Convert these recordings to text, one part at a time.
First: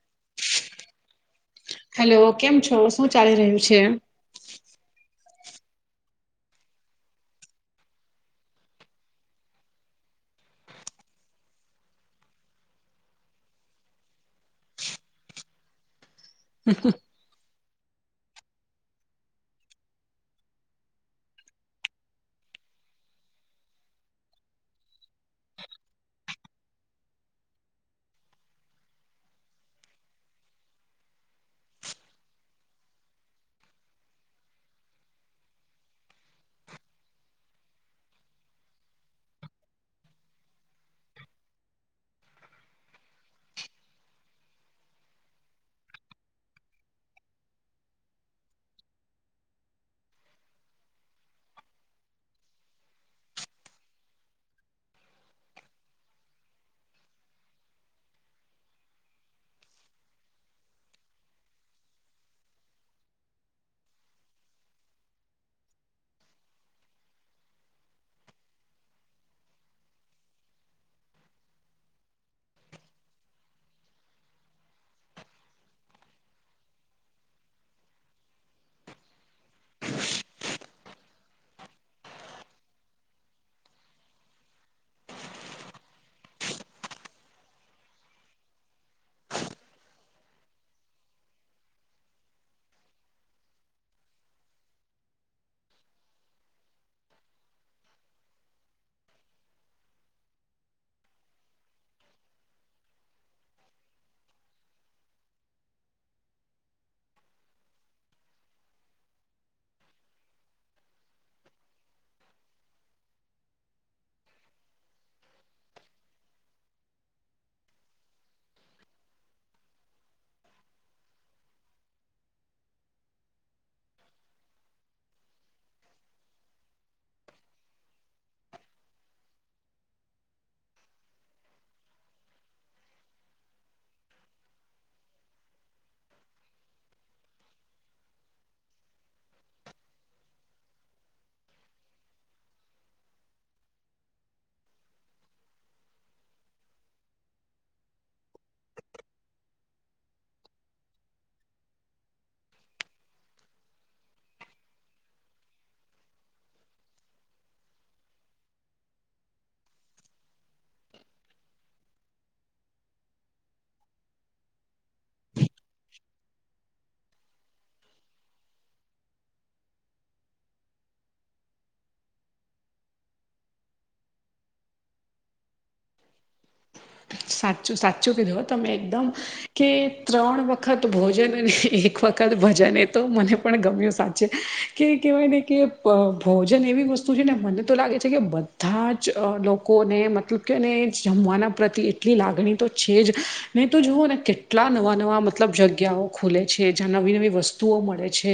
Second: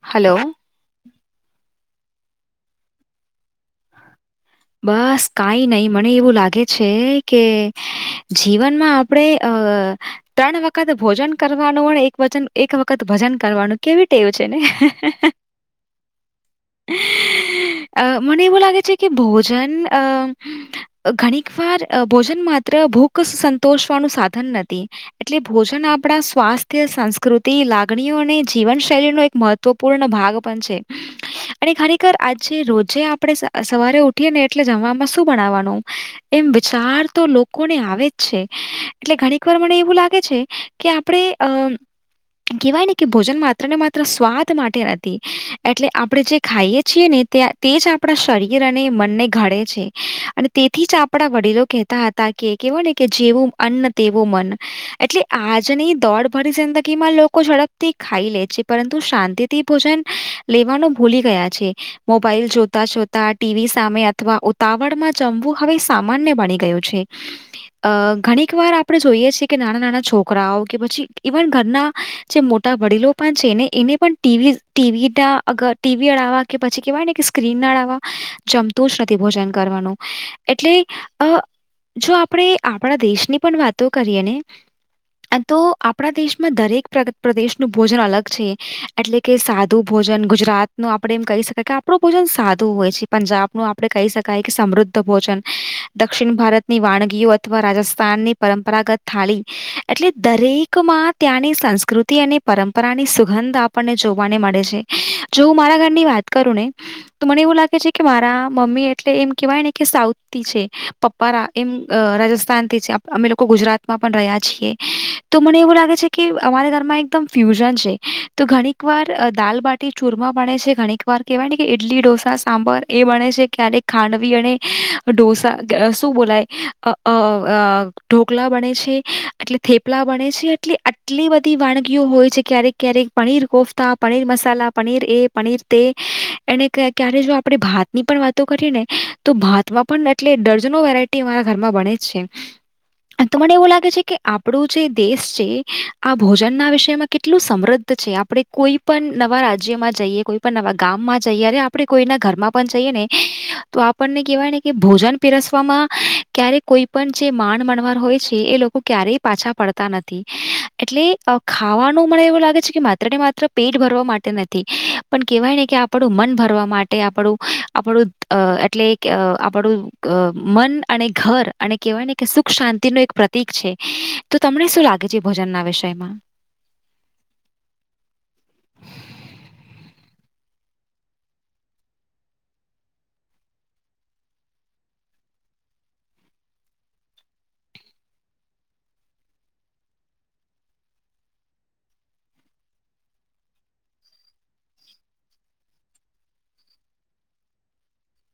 Hello hello કેમ છો? શું ચાલી રહ્યું છે? બસ કાઈ નહી મને એવું લાગે છે કે જીવનમાં આપડે અ ત્રણ વખત ભોજન કરવાનું અને એક વચન એક વખત ભજન કરવાનું કેવી ટેવ છે ને [inaudible] અ મને એવું લાગે છે કે ભોજન અ ઘણીક વાર ભોજન માત્ર ભૂખ સંતોષવાનું સાધન નથી. એટલે ભોજન આપણા સ્વાસ્થ્ય સંસ્કૃતિ લાગણીઓ અને જીવનશૈલી નું એક મહત્વ પૂર્ણ ભાગ પણ છે અને ખરેખર આજે રોજે આપણે સવારે ઉઠીએ ને એટલે જમવામાં શું બનાવાનું? એમ વિચાર તો લોકોને આવે જ છે એટલે ઘણીક વાર મને એવું લાગે છે કે આપણે અમ કહેવાય ને કે ભોજન માત્ર ને માત્ર સ્વાદ માટે નથી એટલે આપણે જે ખાઈએ છીએ ને તે જ આપણા શરીર અને મનને ઘડે છે અને તેથી જ આપણા વડીલો કેતા તા કે કેવુ ને કે જેવું અન્ન તેવું મન એટલે આજની દોડ ભરી જિંદગીમાં લોકો ઝડપથી ખાઈ લે છે પરંતુ શાંતિ ભોજન લેવાનું ભૂલી ગયા છે મોબાઈલ જો તા જોતા ટીવી સામે અથવા ઉતાવળમાં જમવું હવે સામાન્ય બની ગયું છે. અ ઘણીક વાર આપણે જોઈએ છીએ કે નાના નાના છોકરાઓ કે પછી ઈવન ઘરના જે મોટા વડીલો પણ છેને એને પણ ટીવી ટીવી ટીવી અડાવવા કે પછી કેવાય નેકે [unintelligible] જમતું જ નથી ભોજન કરવાનું એટલે અ જો આપણે આપણા દેશની પણ વાતો કરીએ ને તો આપણા દેશમાં દરેક પ્રદેશનું ભોજન અલગ છે. એટલે કે સાદું ભોજન ગુજરાત નું આપડે એમ કહી શકાય કે આપણું ભોજન સાદું હોય છે પંજાબ નું આપણે કહી શકાય કે સમૃદ્ધ ભોજન દક્ષિણ ભારત ની વાનગીઓ અથવા રાજસ્થાનની પરંપરાગત થાળી એટલે દરેક માં ત્યાંની સંસ્કૃતિ અને પરંપરાની સુગંધ આપણને જોવાને મળે છે. જો મારા ઘરની વાત કરું ને તો મને એવું લાગે છે કે મારા મમ્મી એટલે એમ કેવાય ને કે સાઉથથી છે. પપ્પા રા એમ રાજસ્થાનથી છે અમે લોકો ગુજરાતમાં પણ રહ્યા છીએ. તો મને એવું લાગે છે કે અમારા ઘરમાં એકદમ ફ્યુઝન છે તો ઘણીક વાર દાલ બાટી તે ચૂરમાં બને છે ઘણીક વાર કેવાય ને ઈડલી, ઢોસા, સાંભર એ વણે છે ક્યારેક ખાંડવી અને ઢોસા શું અ બોલાય અ આ ઢોકલા વણે છે એટલે થેપલા વણે છે એટલે આ એટલી બધી વાનગીઓ હોય છે ક્યારેક ક્યારેક પનીર કોફતા, પનીર મસાલા, પનીર એ પનીર તે, એને ક્યારે જો આપણે ભાત ની પણ વાતો કરીએ ને તો ભાતમાં પણ એટલે ડર્જનો વેરાયટી ટી અમારા ઘરમાં બને જ છે. તો મને એવું લાગે છે કે આપણું જે દેશ છે આ ભોજન ના વિષયમાં કેટલું સમૃદ્ધ છે આપડણે કોઈ પણ નવા રાજ્યમાં જઈએ કોઈ પણ નવા ગામમાં જઈએ આપણે કોઈના ઘરમાં પણ જઈએ ને તો આપણને કેહેવાય ને કે ભોજન પીરસવામાં ક્યારે કોઈ પણ જે માણ મણવાર હોય છે એ લોકો ક્યારેય પાછા પડતા નથી એટલે અ ખાવાનું મને એવું લાગે છે કે માત્ર ને માત્ર પેટ ભરવા માટે નથી પણ કેહેવાય ને કે આ આપડું મન ભરવા માટ તે આપણું આપણું અ એટલે આપણું અ મન અને ઘર. અને કહેવાય ને કે સુખ શાંતિનુ એક પ્રતિક છે તો તમને શું લાગે છે ભોજનના વિષયમાં. સાચું સાચું કીધું હો તમે એકદમ. કે ત્રણ વખત ભોજન અને એક વખત ભજન એ તો મને પણ ગમ્યું સાચે. કે કહેવાય ને કે પ ભોજન એવી વસ્તુ છે ને મને તો લાગે છે કે બધા જ અ લોકો કોને મતલબ કેને જમવાના પ્રતિ એટલી લાગણી તો છે જ નહી તો જુઓ ને કેટલા નવા-નવા મતલબ જગ્યાઓ ખુલે છે જ્યાં નવી-નવી વસ્તુઓ મળે છે.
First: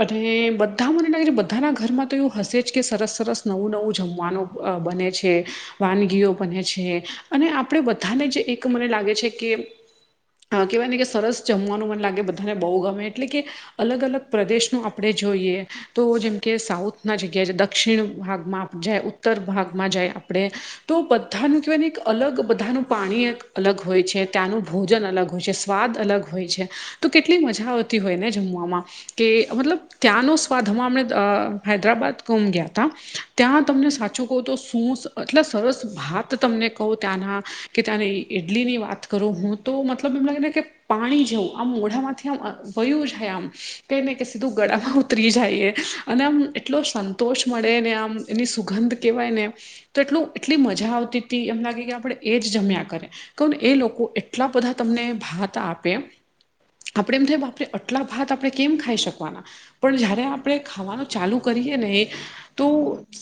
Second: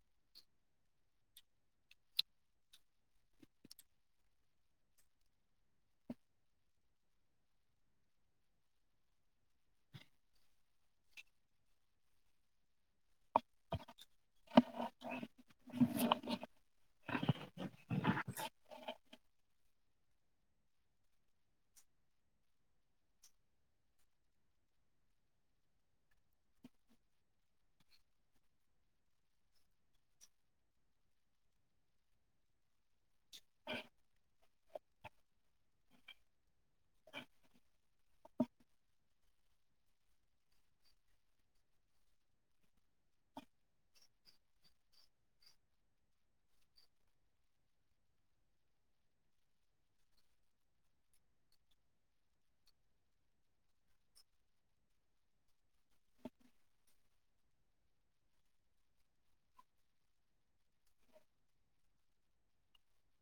અને બધા મને લાગે છે બધાના ઘરમાં તો એવું હશે જ કે સરસ-સરસ નવું નવું જમવાનું. અ બને છે વાનગીઓ બને છે. છે અને આપણે બધાને જ એક મને લાગે છે કે અ કહેવાય ને કે સરસ જમવાનું મને લાગે બધાને બહુ ગમે એટલે કે અલગ-અલગ પ્રદેશનું આપણે જોઈએ તો જેમકે સાઉથ ના જગ્યા છે દક્ષિણ ભાગમાં જાય, ઉત્તર ભાગમાં જાય આપણે તો બધાનું તો એને અલગ બધાનું પાણી એક અલગ હોય છે, ત્યાંનું ભોજન અલગ હોય છે, સ્વાદ અલગ હોય છે. તો કેટલી મજા આવતી હોય ને જમવામાં. કે મતલબ ત્યાંનો સ્વાદ હમાંમણા અ હૈદરાબાદ ગુમ ગયા તા. ત્યાં તમને સાચું કહું તો શું સ એટલા સરસ ભાત તમને કહું ત્યાંના કે ત્યાંની ઇડલી ની વાત કરું હું તો મતલબ એમ લાગે ને કે પાણી જેવું આમ મોઢામાંથી આમ વયું જાય આમ કે ને કે સીધું ગળામાં ઉતરી જાય એ. અને આમ એટલો સંતોષ મળે ને આમ એની સુગંધ કહેવાય ને. તો એટલું એટલી મજા આવતી હતી એમ લાગે કે આપડણે એ જ જમ્યા કરે. કહું ને એ લોકો એટલા બધા તમને ભાત આપે. આપણે એમ થાય બાપરે અટલા ભાત આપણે કેમ ખાઈ શકવાના. પણ જયારે આપણે ખાવાનું ચાલુ કરીએ ને. તો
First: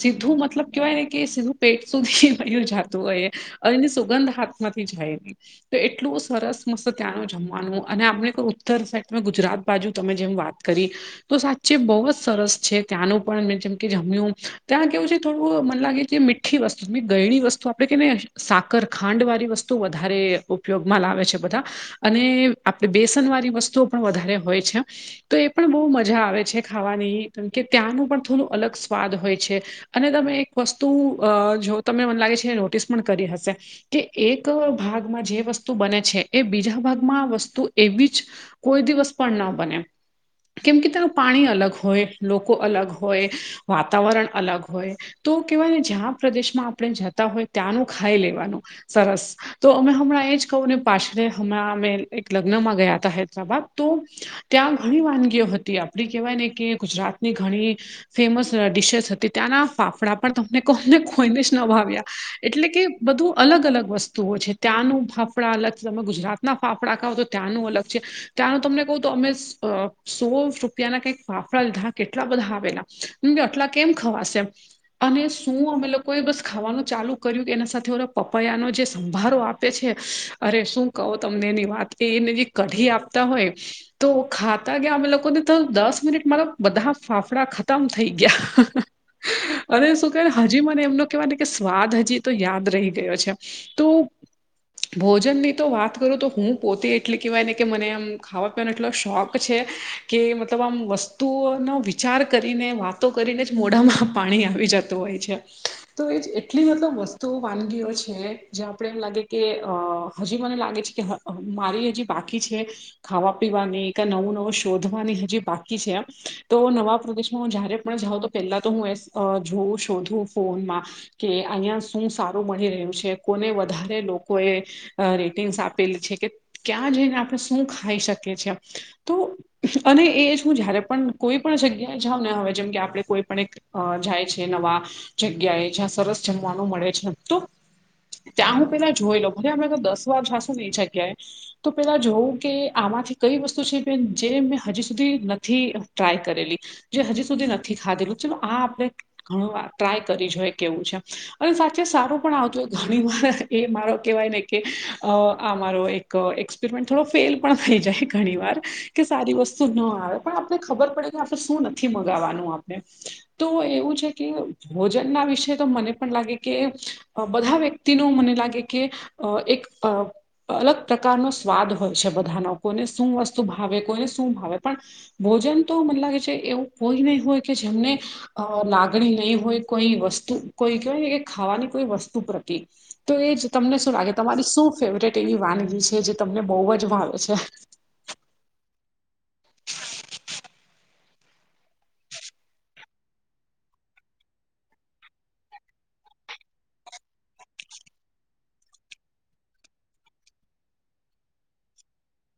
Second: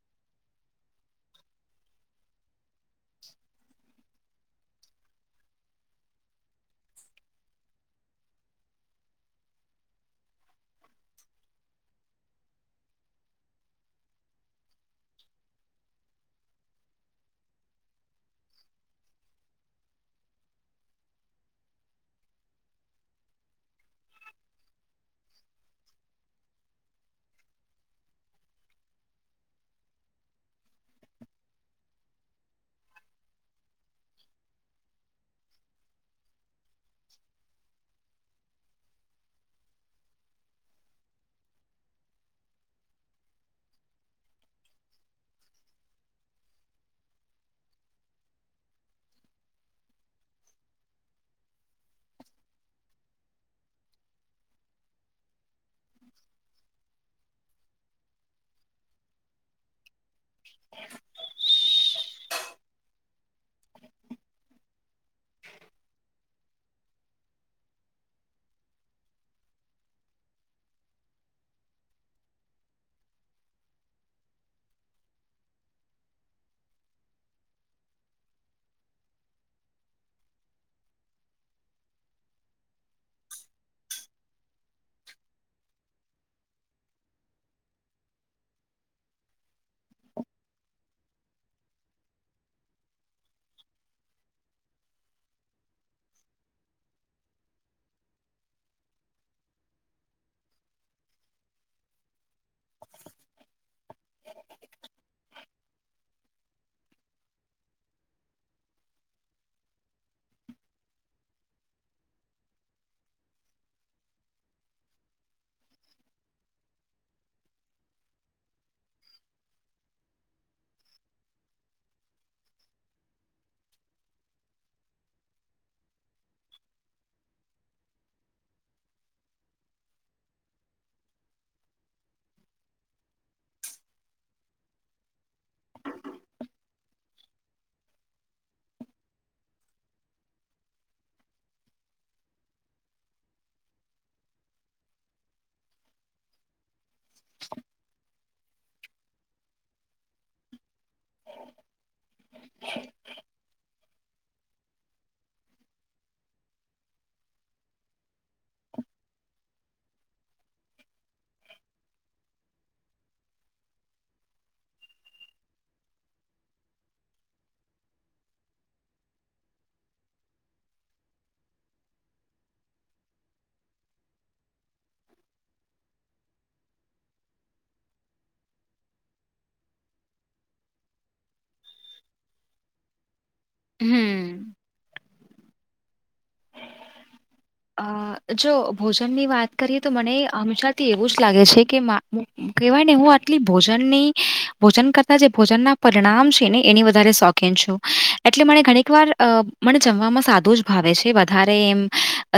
સીધું મતલબ કેવાય ને કે સીધું પેટ સુધી વહ્યું જાત. તો એ એની સુગંધ હાથમાંથી જાય નહી. તો એટલું સરસ મસ્ત ત્યાંનું જમવાનું અને આપણે કોઈ ઉત્તર સાહેબ તમે ગુજરાત બાજુ તમે જેમ વાત કરી. તો સાચે બહુ જ સરસ છે ત્યાંનું પણ મે જેમ કે જમ્યું ત્યાં કેવું છે થોડું મને લાગે છે મીટ મીઠી વસ્તુ ભી ગએડી વસ્તુ તો આપડે કેને સાકર ખાંડ વાળી વસ્તુ વધારે ઉપયોગમાં લાવે છે બધા. અને આપડે બેસન વાળી વસ્તુઓ પણ વધારે હોય છે. તો એ પણ બહુ મજા આવે છે ખાવાની કેમકે ત્યાંનું પણ થોડું અલગ સ્વાદ હોય છે. અને તમે એક વસ્તુ અ જો તમને મને લાગે છે નોટિસ પણ કરી હશે. કે એક ભાગમાં જે વસ્તુ બને છે એ બીજા ભાગમાં આ વસ્તુ એવી જ કોઈ દિવસ પણ ન બને. કેમ કે તેનું પાણી અલગ હોય, લોકો અલગ હોય, વાતાવરણ અલગ હોય. તો કહેવાય ને જે પ્રદેશમાં આપણે જતા હોય ત્યાંનું ખાઈ લેવાનું, સરસ તો અમે હમણાં એ જ કહુંને પાછળ અમે એક લગ્નમાં ગયા હતા હૈદરાબાદ, તો ત્યાં ઘણી વાનગીઓ હતી આપણી કહેવાય ને કે ગુજરાતની ઘણી, ફેમસ ડીશેસ હતી ત્યાંના ફાફડા પણ તમને કોને કોઈને જ ના ભાવ્યા, એટલે કે બધું અલગ અલગ વસ્તુઓ છે ત્યાંનું ફાફડા અલગ તમે ગુજરાત, ના ફાફડા ખાવ તો ત્યાંનું અલગ છે ત્યાંનું તમને કહું તો અમે સો, ના ફાફડા લીધા કેટલા બધા આવેલા કે આટલા કેમ ખવાશે, અને શું અમે લોકો એ બસ ખાવાનું, ચાલુ કર્યું કે એના સાથે પેલા પપૈયાનો જે સંભારો આપે છે અરે શું કહો તમને એની વાત, તે એને જે કઢી આપતા હોય, તો ખાતા ગયા અમે લોકોને તો દસ મિનિટ મારા બધા ફાફડા ખતમ થઈ ગયા, અરે શું કે હજી મને એમનો કેવા કે, સ્વાદ હજી તો યાદ રહી ગયો છે તો, ભોજન ની તો વાત કરું તો હું પોતે એટલે કહેવાય ને કે મને આમ ખાવા, એટલો શોખ છે કે મતલબ આમ વસ્તુઓનો વિચાર કરીને વા, તો કરીને મોઢામાં પાણી આવી જતું હોય છે તો એ, એટલી બધી વસ્તુઓ વાનગીઓ છે જે આપણે એમ લાગે કે હજુ મને લાગે છે કે, મારી હજી બાકી છે. ખાવા પીવાનું કે નવું નવું શોધવાની હજી બાકી છે એમ તો નવા પ્રદેશમાં હું જયારે પણ જાઉ તો, પેલા તો હું એ જોઉં શોધું ફોનમાં, કે અહીંયા શું સારું મળી રહ્યું છે કોને વધારે લોકો, રેટિંગ્સ આપેલી છે કે ક્યાં જઈને આપણે શું ખાઈ શકીએ છીએ તો, અને એ જ હું જયારે પણ કોઈ પણ જગ્યાએ જાઉં ને હવે જેમ કે આપણેે કોઈ પણ એક, અ જાય છે નવા જગ્યાએ જ્યાં સરસ જમવાનું મળે છેમ તો, ત્યાં હું પેલા જોઈ લઉ ભોલે અમે તો દસ વાર જાસું નઈ જગ્યાએ, તો પેલા જોવુંં કે આમાંથી કઈ વસ્તુ છે જે મેં હજી સુધી નથી ટ્રાય કરેલી, જે હજુ સુધી નથી ખાધેલું આ આપણે ઘણું ટ્રાય કરી જોઈ, કેવું છે અને સાચે સારું પણ આવતું હો ઘણી વાર એ મારો કેવાય ને, કે આ મારો એક એક્સપેરિમેન્ટ થોડો ફેલ પણ થઈ જાય ઘણી વાર, કે સારી વસ્તુ ના આવે પણ આપને ખબર પડે કે આપણે શું નથી મંગાવાનું આપણે, તો એવું છે કે ભોજન ના વિશે, તો મને પણ લાગે કે બધા વ્યક્તિનો મને લાગે કે એક, અલગ પ્રકારનો સ્વાદ હોય છે બધાના કોઈને શું વસ્તુ ભાવે કોઈને શું ભાવે પણ, ભોજન તો મને લાગે છે એવું કોઈ નહી હોય કે જેમને, લાગણી નહી હોય કોઈ વસ્તુ, કોઈ કેહેવાયને કે ખાવાની કોઈ વસ્તુ પ્રતિ તો એ તમને શું લાગે, હમ્મ. તમારી શું ફેવરેટ એવી વાનગી છે જે તમને બહુ જ ભાવે છે. જો ભોજનની વાત કરીએ તો મને હંમેશાથી એવું જ લાગે છે કે મા, કહેવાય ને હું આટલી ભોજનની ભોજન કરતા જે ભોજનના પરિણામ છે ને એની વધારે શોખીન છું. એટલે મને ઘણીક વાર મને જમવામાં સાદું જ ભાવે છે વધારે એવું.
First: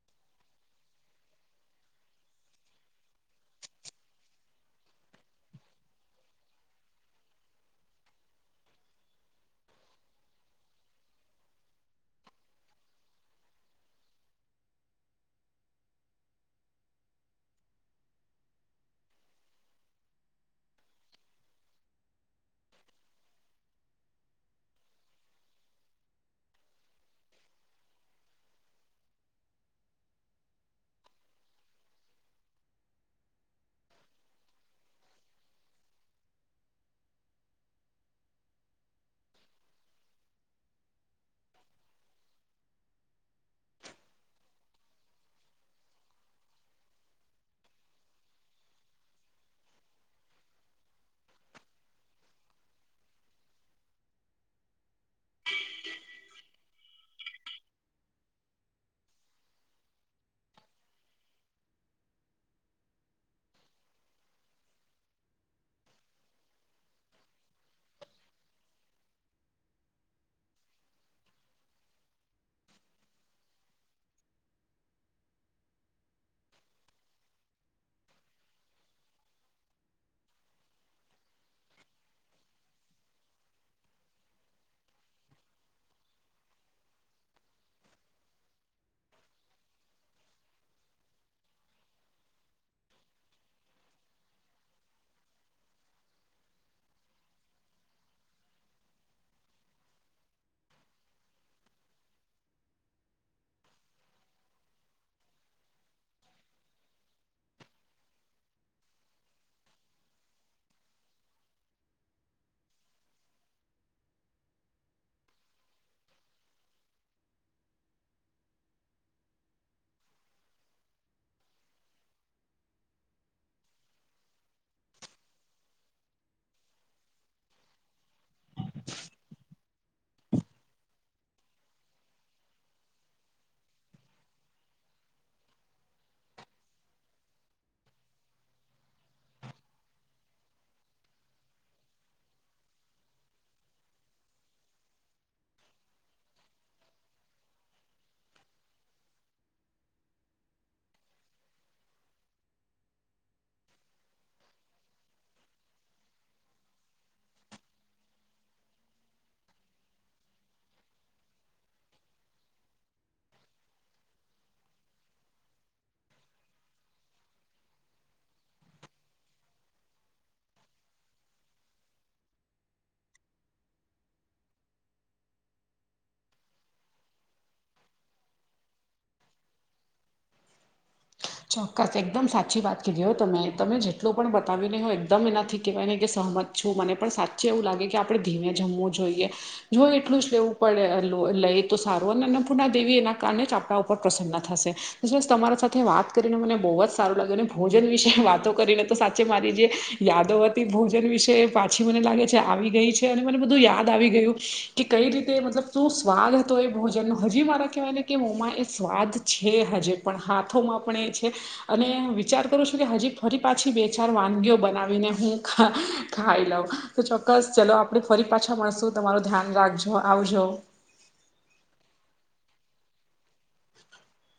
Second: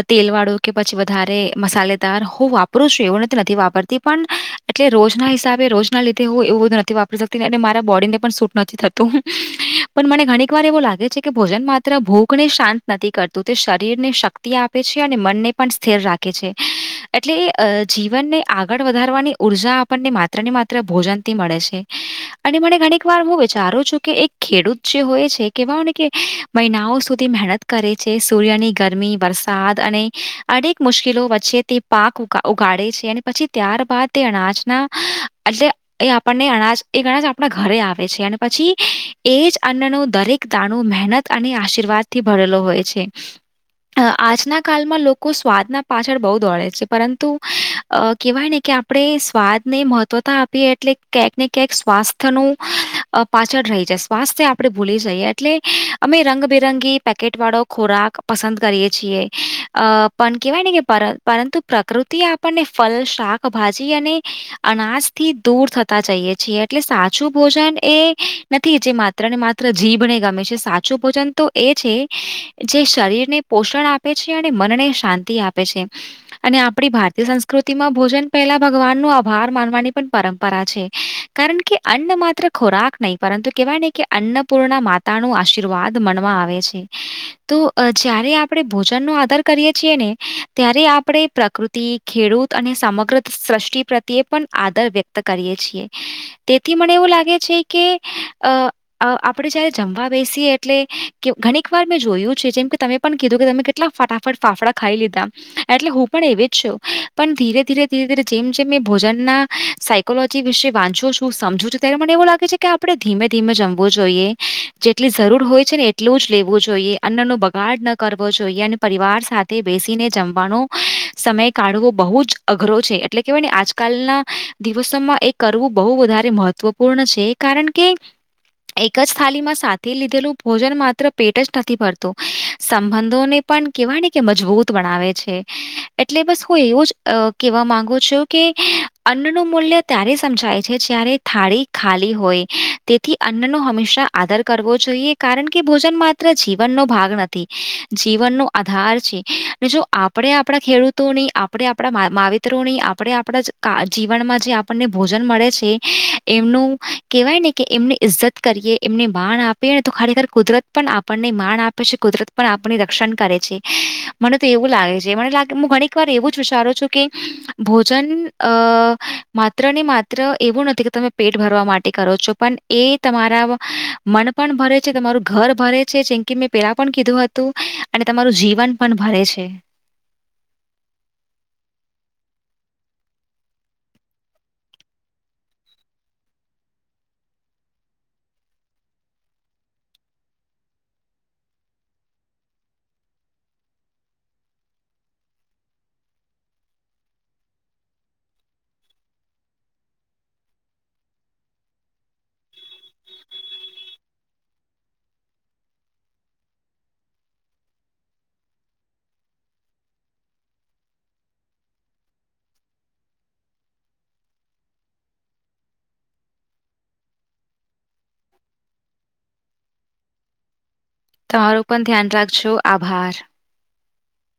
તેલ વાળું કે પછી વધારે મસાલેદાર હું વાપરું છું એવુંને નથી વાપરતી પણ, એટલે રોજ ના હિસાબે રોજ ના લીધે હું એવું બધું નથી વાપરી શકતી અને મારા બોડીને પણ સૂટ નથી થતું. પણ મને ઘણીક વાર એવું લાગે છે કે ભોજન માત્ર ભુખને શાંત નથી કરતું તે શરીર ને શક્તિ આપે. આપે છે અને મનને પણ સ્થિર રાખે છે. એટલે જીવનને આગળ વધારવાની ઊર્જા આપણને માત્ર ને માત્ર ભોજનથી મળે છે. અને મને ઘણીક વાર હું વિચારું છું કે એક ખેડૂત જે હોય છે કેવાય ને કે, મહિનાઓ સુધી મહેનત કરે છે સૂર્યની ગરમી, વરસાદ, દ અને અનેક મુશ્કેલો વચ્ચે તે પાક ઉગાડે છે અને પછી ત્યારબાદ, ત્યાંર બાદ અનાજના એટલે, એ આપણને અનાજ એ અનાજ આપણા ઘરે આવે છે અને પછી એ જ અન્નનો દરેક, દાણું મહેનત અને આશીર્વાદ થી ભરેલો હોય છે. અ આજના કાલમાં લોકો સ્વાદના પાછળ બહુ દોડે છે પરંતુ અ કહેવાય ને કે આપણે સ્વાદને મહત્વતા આપીએ એટલે ક્યાંક ને ક્યાંક સ્વાસ્થ્યનું અ પાછળ રહી જાય સ્વાસ્થ્ય આપણે ભૂલી જઈએ એટલે અમે રંગબેરંગી પેકેટ વાળો ખોરાક પસંદ કરીએ. છીએ અ પણ કેવાય ને કે પર પરંતુ પ્રકૃતિ આપણને ફલ, શાક ભાજી આને. અનાજ થી દૂર થતા જઈએ છીએ એટલે સાચું ભોજન એ નથી જે માત્ર ને માત્ર જીભને ગમે છે સાચું ભોજન તો એ છે જે શરીરને પોષણ આપે છે અને મનળે શાંતિ આપે છે. અને આપણી ભારતીય સંસ્કૃતિ માં ભોજન પહેલા ભગવાન નુ આભાર માનવાની પણ પરંપરા છે. કારણ કે અન્ન માત્ર ખોરાક નહી પરંતુ કેહેવાય નહી કે અન્નપૂર્ણા માતા નુ આશીર્વાદ મનવા આવે છે. તો અ જ્યારે આપ આપણે ભોજન નો આદાર કરીએ છી ને ત્યારે આપણે પ્રકૃતિ, ખેડૂત અને સમગ્ર સ્રૃષ્ટિ પ્રત્યે પણ આદર વ્યક્ત કરીએ છીએ તેથી મને એવું લાગે છે કે અ અ આપણે જયારે જમવા બેસીએ એટલે કે ઘણીક વાર મેં જોયું છે જેમ કે તમે પણ કીધું કે તમે કેટલા ફટાફટ ફાફડા ખાઈ લીધા. એટલે હું પણ એવી જ છું પણ ધીરે ધીરે ધીરે ધીરે જેમ જેમ ભોજન ના સાઇ કોલોજી વિશે વાંચો છું સમજું છું ત્યારે મને એવું લાગે છે કે આપણે ધીમે ધીમે જમવું જોઈએ. જેટલી જરૂર હોય છે ને એટલું જ લેવું જોઈએ અન્ન નો બગાડ ન કરવો જોઈએ અને પરિવાર સાથે બેસીને જમવાનો સમય કાઢવો બહુ જ અઘરો છે એટલે કેહેવાય ને આજકાલના દિવસોમાં એ કરવું બહુ વધારે મહત્વપૂર્ણ છે. કારણ કે એક જ થાલી માં સાથે લીધેલું ભોજન માત્ર પેટ જ નથી ભરતું સંબંધોને પણ કેહેવા કે મજબૂત બનાવે છે એટલે બસ હું એવું જ કેવા માંગુ છુ કે અન્નનું મૂલ્ય ત્યારે સમજાય છે જ્યારે થાળી ખાલી હોય તેથી અન્ન નો હંમેશા આદર કરવો જોઈએ કારણ કે ભોજનમાં ત્ર જીવન નો ભાગ નથી. થી જીવનનો આધાર છે. જો આપણે આપણા ખેડૂતોની આપણે આપણા મા માવિત્રોની આપણે આપણાા કા જીવનમાં જે આપણને ભોજન મળે છે. એમનું કેહેવાય ને કે એમને ઈજ્જત કરીએ એમને માણ આપીએ ને તો ખરેખર કુદરત પણ આપણને માન આપે છે કુદરત પણ આપને રક્ષણ કરે છે મને તો એવું લાગે છે મને લાગે હું ઘણીક વાર એવું જ વિચારું છું કે ભોજન અ માત્ર ને માત્ર એવું નથી કે તમે પેટ ભરવા માટે કરો છો પણ એ તમારા મન પણ ભરે છે, તમારું ઘર ભરે છે, જેમ કી મેં પેલા પણ કીધું હતું અને તમારું જીવન પણ ભરે છે. [inaudible] ચોક્કસ એકદમ સાચી વાત કીધી હોય તમે તમે જેટલું પણ બતાવીયું નહી હો એકદમ એનાથી કહેવાય નહીં કે સહમત છું મને પણ સાચે એવું લાગે કે આપણે ધીમે જમવું જોઈએ. જો એટલું જ લેવું પડે અ લઈએ તો સારું અન્નપૂર્ણા દેવી એના કારણે જ આપડા ઉપર પ્રસન્ન થાશે. એસલીસ તમારા સાથે વાત કરીને મને બહુ જ સારું લાગ્યું અને ભોજન વિશે વાતો કરીને તો સાચે મારી જે યાદોવતી ભોજન વિશે પાછી મને લાગે છે આવી ગઈ છે અને મને બધું યાદ આવી ગયું. કે કઈ રીતે મતલબ શું સ્વાદ હતો એ ભોજનનો હજી મારા કહેવાય ને કે મોમા એ સ્વાદ છે હજે પણ હાથોમાં પણ એ છે. અને વિચાર કરું છું કે હજી ફરી પાછી બે ચાર વાનગીઓ બનાવીને હું ખ ખાઈ લઉં. તો ચોક્કસ ચલો આપણે ફરી પાછા મળશું તમારું ધ્યાન રાખજો આવજો. તમારું પણ ધ્યાન રાખજો આભાર. [inaudible]